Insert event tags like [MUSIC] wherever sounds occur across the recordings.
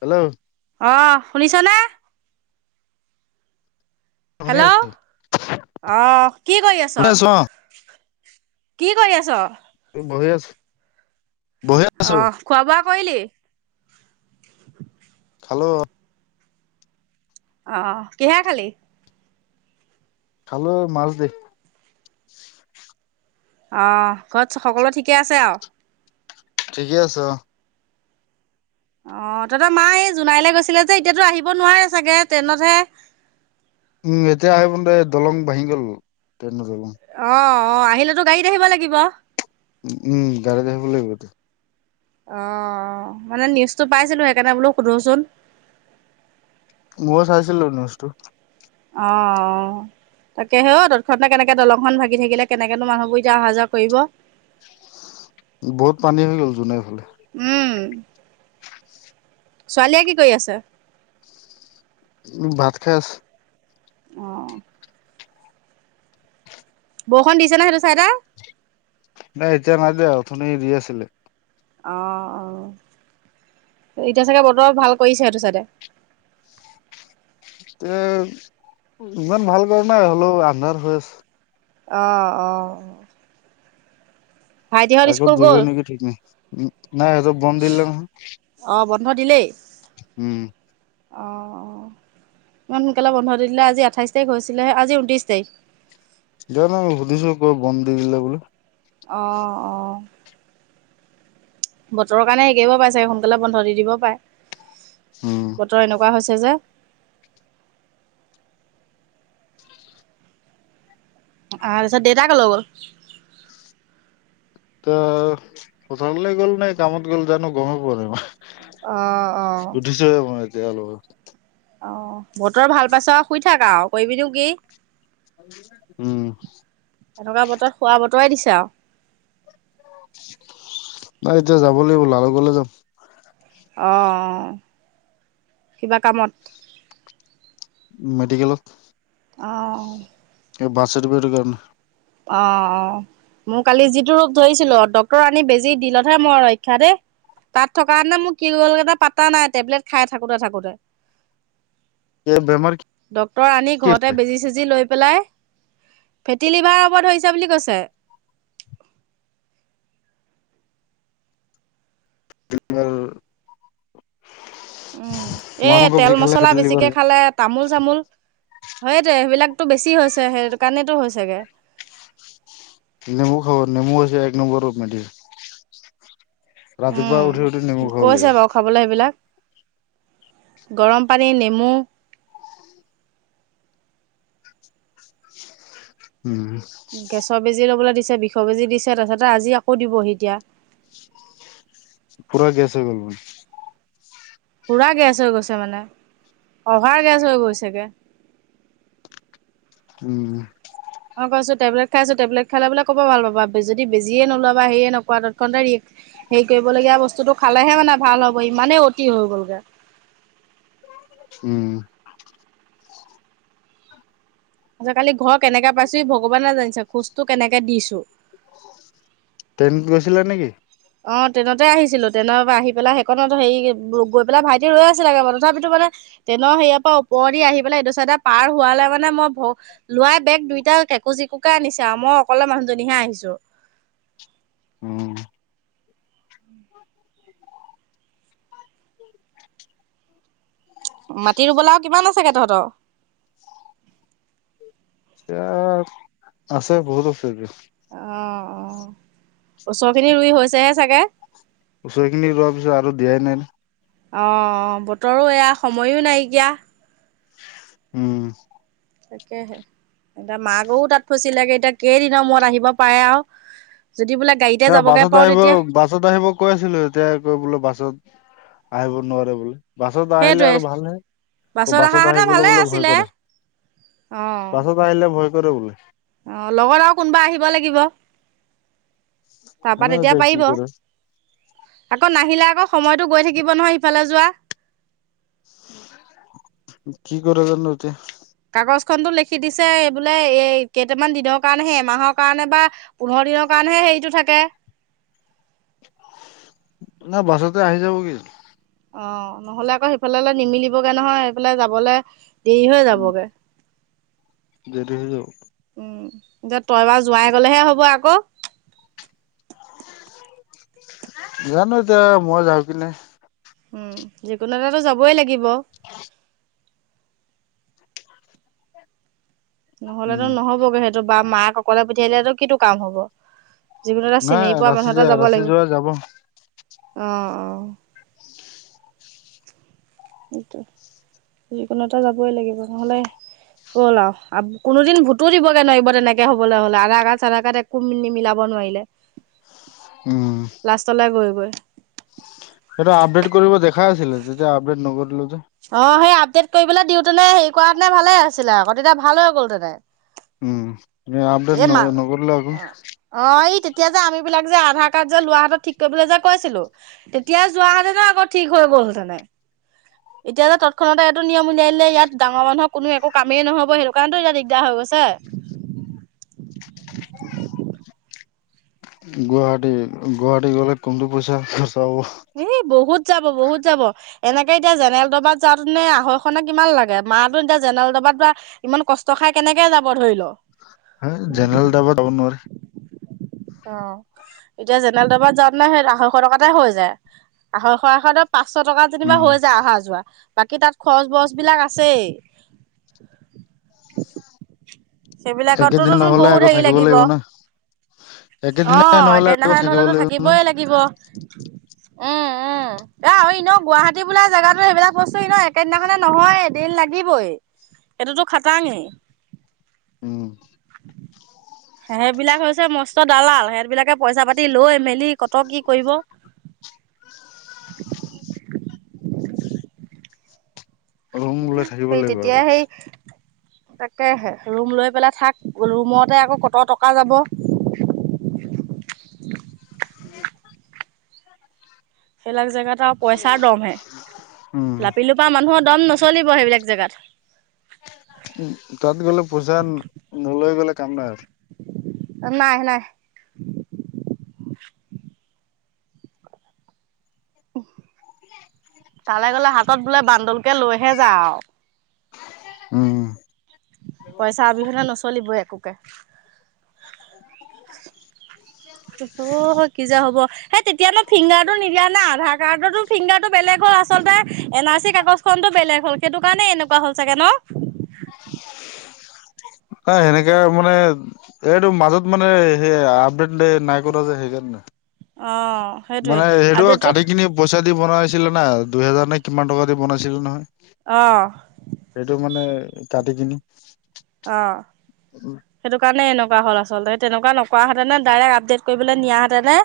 Hello অ' শুনিছনে শুনি হেল্ল' আছো অ' কি কৰি আছ। শুনি আছো অ কি কৰি আছ। বহি আছোঁ। অ' খোৱা বোৱা কৰিলি। খালো অ',। অ‌' কিহে খালি। খালোঁ মাছ দি। অ' ঘৰত সকলো ঠিকে আছে আৰু। ঠিকেই আছে অ' অ' তহত মা এই জোনাইলে গৈছিলে যে এতিয়াতো আহিব নোৱাৰে চাগে ট্ৰেইনতহে। উম এতিয়া আহিব নোৱাৰে দলং ভাঙি গ'ল ট্ৰেইন নচলে। অ' আহিলেতো গাড়ীত আহিব লাগিব। উম গাড়ীত আহিব লাগিব এতিয়া। অ' মানে নিউজটো পাইছিলো সেইকাৰণে বোলো সোধোচোন। মইও চাইছিলো নিউজটো। অ' অ' তাকে হে অ' তৎক্ষণাতে কেনেকে দলংখন ভাগি থাকিলে কেনেকেনো মানুহবোৰ এতিয়া অহা যোৱা কৰিব। [INAUDIBLE] বহুত পানী হৈ গ'ল চোন এইফালে। উম ছোৱালীয়ে কি কৰি আছে। উ ভাত খাই আছে। উম বৰষুণ দিছে নে সেইটো চাইদে। নাই এতিয়া নাই দিয়া অথনি দি আছিলে। অ' অ' এতিয়া চাগে বতৰ ভাল কৰিছে সেইটো চাইডে [INAUDIBLE] এ ইমান ভাল কাৰ নাই হ'লেও আন্ধাৰ হৈ আছ অ', অ' ভাইটিহঁত আজি স্কুল দিব গ'ল? নেকি ঠিক নাই নাই সেইটো বম [UNINTELLIGIBLE] দিলেই উম অ' ইমান সোনকালে বন্ধ দিলে আজি আঠাইছ তাৰিখ হৈছিলে আজি ঊনত্ৰিছ তাৰিখ জানো সুধিছো [UNINTELLIGIBLE] বন্দ দিল বোলে অ' অ' বতৰৰ কাৰণে [UNINTELLIGIBLE] পাই চাগে সোনকালে বন্ধ দি দিব পাৰে উম বতৰ এনেকুৱা হৈছে [INAUDIBLE] [UNINTELLIGIBLE] দেতা কলৈ গল? [UNINTELLIGIBLE] পথাৰলৈ গ'ল নে কামত গ'ল জানো গমেই পোৱা নাই অ', অ' উঠিছোহে [INAUDIBLE] অ' বতৰ ভাল পাইছ আৰু শুই থাক আৰু কৰিবিনো কি? উম এনেকুৱা [INAUDIBLE] নাই এতিয়া যাব লাগিব লালোকলে যাম অ' কিবা কামত? মেডিকেলত অ' এই বাঠচাৰটিফিকেতৰ কাৰণে অ' অ' মোৰ কালি যিটো ৰূপ ধৰিছিলো ডক্টৰ আনি বেজি দিলতহে মই ৰক্ষা দে তাত থকা [UNINTELLIGIBLE] মোৰ কি হল হেতেনে পাত্তা নাই টেবলেট খাই থাকোতে থাকোতে এই বেমাৰ ডক্তৰ আনি কি ঘৰতে বেজি চেজি লৈ [UNINTELLIGIBLE] ফেটি লিভাৰ [UNINTELLIGIBLE] ধৰিছে বুলি কৈছে [INAUDIBLE] উম এই মাংস তেল বেছি খালে মছলা ফেটি লিভাৰ বেছিকে হয়। খালে তামোল চামোল সেইটোয়ে সেইবিলাক [UNINTELLIGIBLE] বেছি হৈছে সেইটো কাৰণেটো হৈছেগে নেমু খাব নেমু হৈছে এক নম্বৰ [UNINTELLIGIBLE] ৰাতিপুৱা উঠি উঠি নেমু উম খাব কৈছে লাগিব। বাৰু খাবলৈ এইবিলাক গৰম পানী নেমু উম, গেছৰ বেজি ল'বলে দিছে বিষৰ বেজি দিছে তাৰপছতে আজি আকৌ দিবহি এতিয়া। পুৰা গেছ হৈ গ'ল। পুৰা গেছ হৈ গৈছে মানে অভাৰ গেছ হৈ গৈছেগে [INAUDIBLE] উম মই কৈছো টেবলেত খাইছো টেবলে খালে বোলে কৰ পৰা ভাল পাবা যদি বেজিয়ে নলোৱা বা সেয়ে নকৰা ততখন্তে ৰিৰ হেৰি কৰিবলগীয়া বস্তুটো খালেহে মানে ভাল হ'ব ইমানেই অতি হৈ গলগৈ। উম কালি ঘৰ কেনেকে পাইছো ভগৱানে জানিছে খোজটো কেনেকে দিছো। ট্ৰেনত গছিলা নেকি? অ, ট্ৰেইনতে আহিছিলো ট্ৰেইনত আহি পেলাই সেইকনত হেৰি গৈ পেলাই ভাইটি ৰৈ আছিলে তথাপিতো [UNINTELLIGIBLE] ট্ৰেইনৰ সেয়াৰ পৰা ওপৰ দি আহি পেলাই এইটো চাইডে পাৰ হোৱালে মানে মই লৰাই বেগ দুইটা কেকোজি কুকাকে আনিছে আও মই অকলে মানুহজনীহে আহিছো উম মাটি ৰুবলে আও কিমান আছেগে তহঁতৰ? এতিয়াত আছে বহুত আছেগে অ', অ ওচৰখিনি ৰুই হৈছেহে চাগে? ওচৰখিনি ৰোৱাৰ পিছত আৰু দিয়াই নাই নহ অ' বতৰো এয়া সময়ো নাইকিয়া উম। তাকেহে এতিয়া মা গৈও তাত ফচিলেগে এতিয়া কেইদিনৰ মূৰত আহিব পাৰে আৰু যদি বোলে গাড়ীতে এ যাবগে বাছত পাৰো আহিব তেতিয়া বাছত আহিব কৈ আছিলো এতিয়া কৈ বোলো বাছত আহিব নোৱাৰে বোলে বাছত আহিলে সেইটোৱে আৰু ভালহে বাছত অহাহেঁতে আহিবলৈ ভালে বোলে ভয় আছিলে কৰে। অ বাছত আহিলে ভয় কৰে বোলে অ' লগত আৰু কোনোবা আহিব লাগিব তাৰপা জানো এতিয়া কি পাৰিব কৰে আকৌ নাহিলে আকৌ সময়টো গৈ থাকিব নহয় সফালে যোৱা কি কৰা জনো এতিয়া কাগজ খন টো লিখি দিছে এই বোলে এই কেইটামান দিনৰ কাৰণেহে এমাহৰ কাৰণে বা পোন্ধৰ দিনৰ কাৰণেহে সেৰিটো থাকে নাই বাছতে আহি যাব কি অ' নহলে আকৌ সেইফালে নিমিলিবগে নহয় সেইফালে যাবলৈ দেৰি হৈ যাবগে যদি যাওঁ এতিয়া তই বাৰ যোৱাই গলেহে হ'ব আকৌ জানো এতিয়া মই যাওঁ কিনে উম যিকোনো এটো যাবই লাগিব অ ' নহলেতো উম নহবগে সেইটো বা মাক অকলে পঠিয়াই দলেটো কিটো কাম হব যিকোনো এটা নাই চিনি পোৱা ৰাচি মানুহটা য যাব ৰাচি লাগিব যোৱা যাব আহ অ' সেইটো যিকোনো এটা যাবই লাগিব নহলে গল আৰু কোনোদিন ভুতো দিবগে নোৱাৰিব তেনেকে হবলৈ হলে আধ কাৰ চাৰ কাৰাট একো নিমিলাব। নোৱাৰিলে উম লাষ্টলৈ গৈ গৈ। সেইটো আপডেট কৰিব দেখাই আছিলে যেতিয়া আপডেট নকৰিলো। যে অ 'সেই আপডেট কৰিবলৈ দিওঁতেনে হেৰি কৰানেে ভালে আছিলে আকৌ তেতিয়া ভাল হৈ গ'ল উম আপডেট হেঁতেনে মাল নকৰিলে আকৌ অ' আহ এই তেতি এতিয়া যে আমি বিলাক যে আধাৰ কাৰ্ড যে লোৱা হাতত ঠিক কৰিবলৈ যে কৈছিলো তেতিয়া যোৱা হাতে ন আকৌ ঠিক হৈ গ'ল। গ'ল হেতেনে এতিয়া যে তৎক্ষণতে এইটো নিয়ম উলিয়া দিলে ইয়াত ডাঙৰ মানুহৰ কোনো একো কামেই নহব সেইটো কাৰণেতো ইয়াত দিগদাৰ হৈ গৈছে গুৱাহাটী গুৱাহাটী গ'লে কমটো পইচা খৰচা হ এ বহুত যাব বহুত যাব এনেকে এতিয়া জেনেল দবাত যাওঁ নে আঢৈ খনে কিমান লাগে মা টো এতিয়া জেনেৰেল ডাবত ইমান কষ্ট খাই কেনেকে যাব ধৰি ল অ' জেলনেৰেল দবাত যাব নোৱাৰি অ' এতিয়া জেনেল তবাত যাৱাত নে সেই আঢ়ৈশ টকাতে হৈ যায় আঢ়ৈশ আশ পাঁচশ টকা যেনিবা উম হৈ যায় অহা যোৱা বাকী তাত খৰচ বছ বিলাক আছে একেদিন নহলে আকৌ থাকিব লাগিব না একেদিনাই অ' নহ'লে একেই দিনা আকৌ খনে থাকিব নহলেতো লাগিব নহয়। থাকিবই লাগিব উম উম এ ই ন গুৱাহাটী বোলা জেগাতো সেইবিলাক বস্তু ন একেইদিনাখনে নহয় দিন লাগিবই এইটোতো খটাঙেই উম সেইবিলাক হৈছে মস্ত দালাল সেইহতবিলাকে পইচা পাতি লৈ মেলি। ক'ত কি কৰিব ৰুম লৈ থাকিব সেই লাগিব তেতিয়া আকৌ। সেই। তাকেহে ৰুম লৈ পেলাই থাক ৰুমতে আকৌ কতৰ টকা যাব উ'ম। সেইবিলাক জেগাত আৰু পইচাৰ দম হে উম, লাপিলোপ মানুহত দম নচলিব সেইবিলাক জেগাত উ'ম তাত গ'লে পইচা নলৈ গ'লে কাম নাই আৰু নাই নাই, তালৈ গলে হাতত বোলে বান্দলকে লৈহে যা আৰু উম। পইচা অবিহনে নচলিবই একোকে, ত হয় কি যে হ'ব সেই তেতিয়াানো ফিংগাৰটো নিদিয়া না আধাৰ কাৰ্ডৰো ফিংগাৰটো বেলেগ হয়। আচলতে এন আৰ চি কাগজ খটো বেলেগ হ'ল সেইটো কাৰণে এনেকুৱা হ'ল চাগে ন ন সেনেকাে মানে এইটো মাজত মানে স আপডেট নাই কৰাত যে সেইকাৰণে অ সেইটোৱে মানে সেইটো আপডেটটো কাটি কিনি পইচা দি বনাই, ছিলে না দুইহেজাৰ নে কিমান টকা দি বনাইছিলে নহয় অ সেইটো মানে, কাটিকিনি, অ' সেইটো কাৰণে এনেকুৱা হ'ল আচলতে তেনেকুৱা নক হেতেনে ডাইৰেক্ট আপডেট কৰিবলৈ নিয়াহ হেতেনে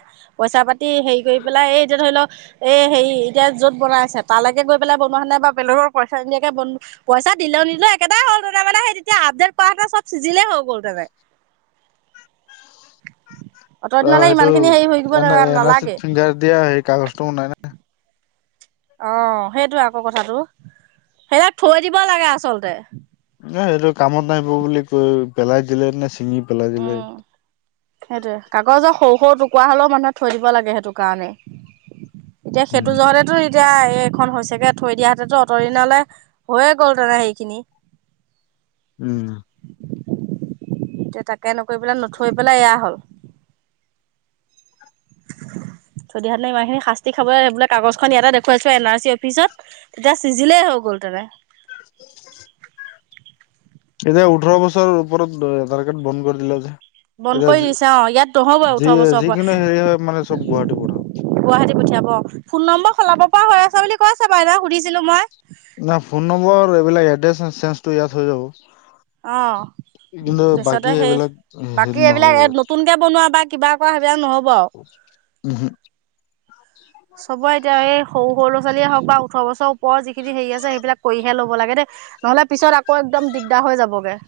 পইচা পাতি হেৰি কৰি পেলাই। এই এতিয়া ধৰি লওক এই হেৰি এতিয়া য'ত বনাইছে তালৈকে গৈ পেলাই বনোৱা নে বা পেলৰৰ পইচা এনিয়াকে ব, পইচা দিলেও নিদেও একেটাই হ'ল তাৰ মানে সেই এতিয়া আপদাৰ পাহাৰটা চব চিজিলে হৈ গ'ল ততে, অ' সেইটো এ এন আৰ নালাগে। চিত ফিংগাৰ দিয়া সেই কাগজটো নাই ন আহ সেইটো আকৌ কথাতটো সেইবাক থৈ দিব লাগে আচলতে, নাই সেইটো কামত নাহিব বুলি কৈ পেলাই দিলে ন। উম সেইটয়ে কাগজৰ সৰু সৰু, কুৱৰা হ'লেও মানুহে থৈ দিব লাগে সেইটো কাৰণে এতিয়া সেইটো উম। জতেতো এতিয়া এইখন হৈছেগে থৈ দিয়াহ হাতেতো অঁতৰ দ নালৈ হৈয়ে গ'ল তেনে সেইখিনি উম এতিয়া তাকে নকৰি পেলাই নথৈ পেলাই এয়া হ'ল, যদি ইমান খিনি শাস্তি খাবই লাগে। কাগজখন ইয়াতে দেখুৱাইছো। এল আই চি অফিচত তেতিয়া চিজিলেই হওকঁ। গ'ল ত নে এতিয়া ওঠৰ বছৰৰ ওপৰত আধাৰ কাৰ্ড বন্ধ কৰি দিলে যে, বন্ধ এতিয়া কৰি দিছে অ ইয়াত নহ'বই যি ওঠৰ বছৰৰ পৰা যিকোনো হেৰি হয় মানে চব গুৱাহাটী পঠও গুৱাহাটী পঠিয়াব ফোন নম্বৰ সলাব পৰা হৈ আছে বুলি কৈছে বাইদেউ সুধিছিলো মই ন ফোন নম্বৰ এইবিলাক এড্ৰেছ চেঞ্জটো ইয়াত হৈ যাব। আহ। কিন্তু বাকী তাৰছতে সেই এইবিলাক হেৰি বাকী নহ'ব এইবিলাক নতুনকে বনোৱা বা কিবা কৰা সেইবিলাক নহ'ব আৰু, উম হু চবৰে এতিয়া এই সৰু সৰু ল'ৰাোৱালীয়ে হওক বা ওঠৰ বছৰ ওপৰত যিখিনি হেৰি আছে সেইবিলাক কৰিহে ল'ব লাগে দেই নহলে পিছত আকৌ একদম দিগদাৰ হৈ যাবগে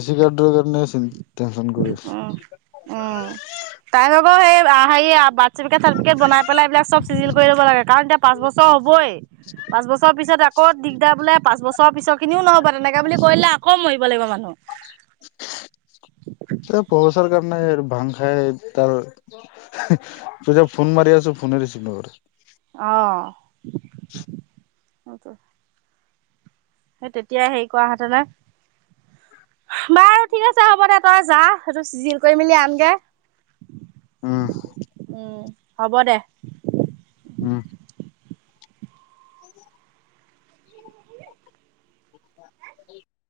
ঋষিকডৰ। উ উম তাই আকৌ সেই হে চাৰটিকেট চাৰটিফে বনাইেল এইবিলাকবিজিল কৰি লাগ কাৰণ এতিয়া পাঁছৰ হ'বই পাঁচ বছৰৰ পিছত আকৌ দিগদাৰ বোলে পাঁচ বছৰৰ পিছ খিনিও নহ'ব তেনেকা বুলি কৰিলে আকৌ মৰিব, লাগিব মানুহ, এ বৰ চৰকাৰ নাই আৰু, ভাং খাই তাৰ তই যে ফোন মাৰি আছো ফোনে ৰিচিভ নকৰে। অ [INAUDIBLE] [UNINTELLIGIBLE] সেই তেতিয়াই হেৰি কৰা হেতেন না। বাৰু ঠিক আছে হ'ব দে তই যা এইটো চিজিল কৰি মেলি আনগে উমহ হ'ব দে। উম। [UNINTELLIGIBLE]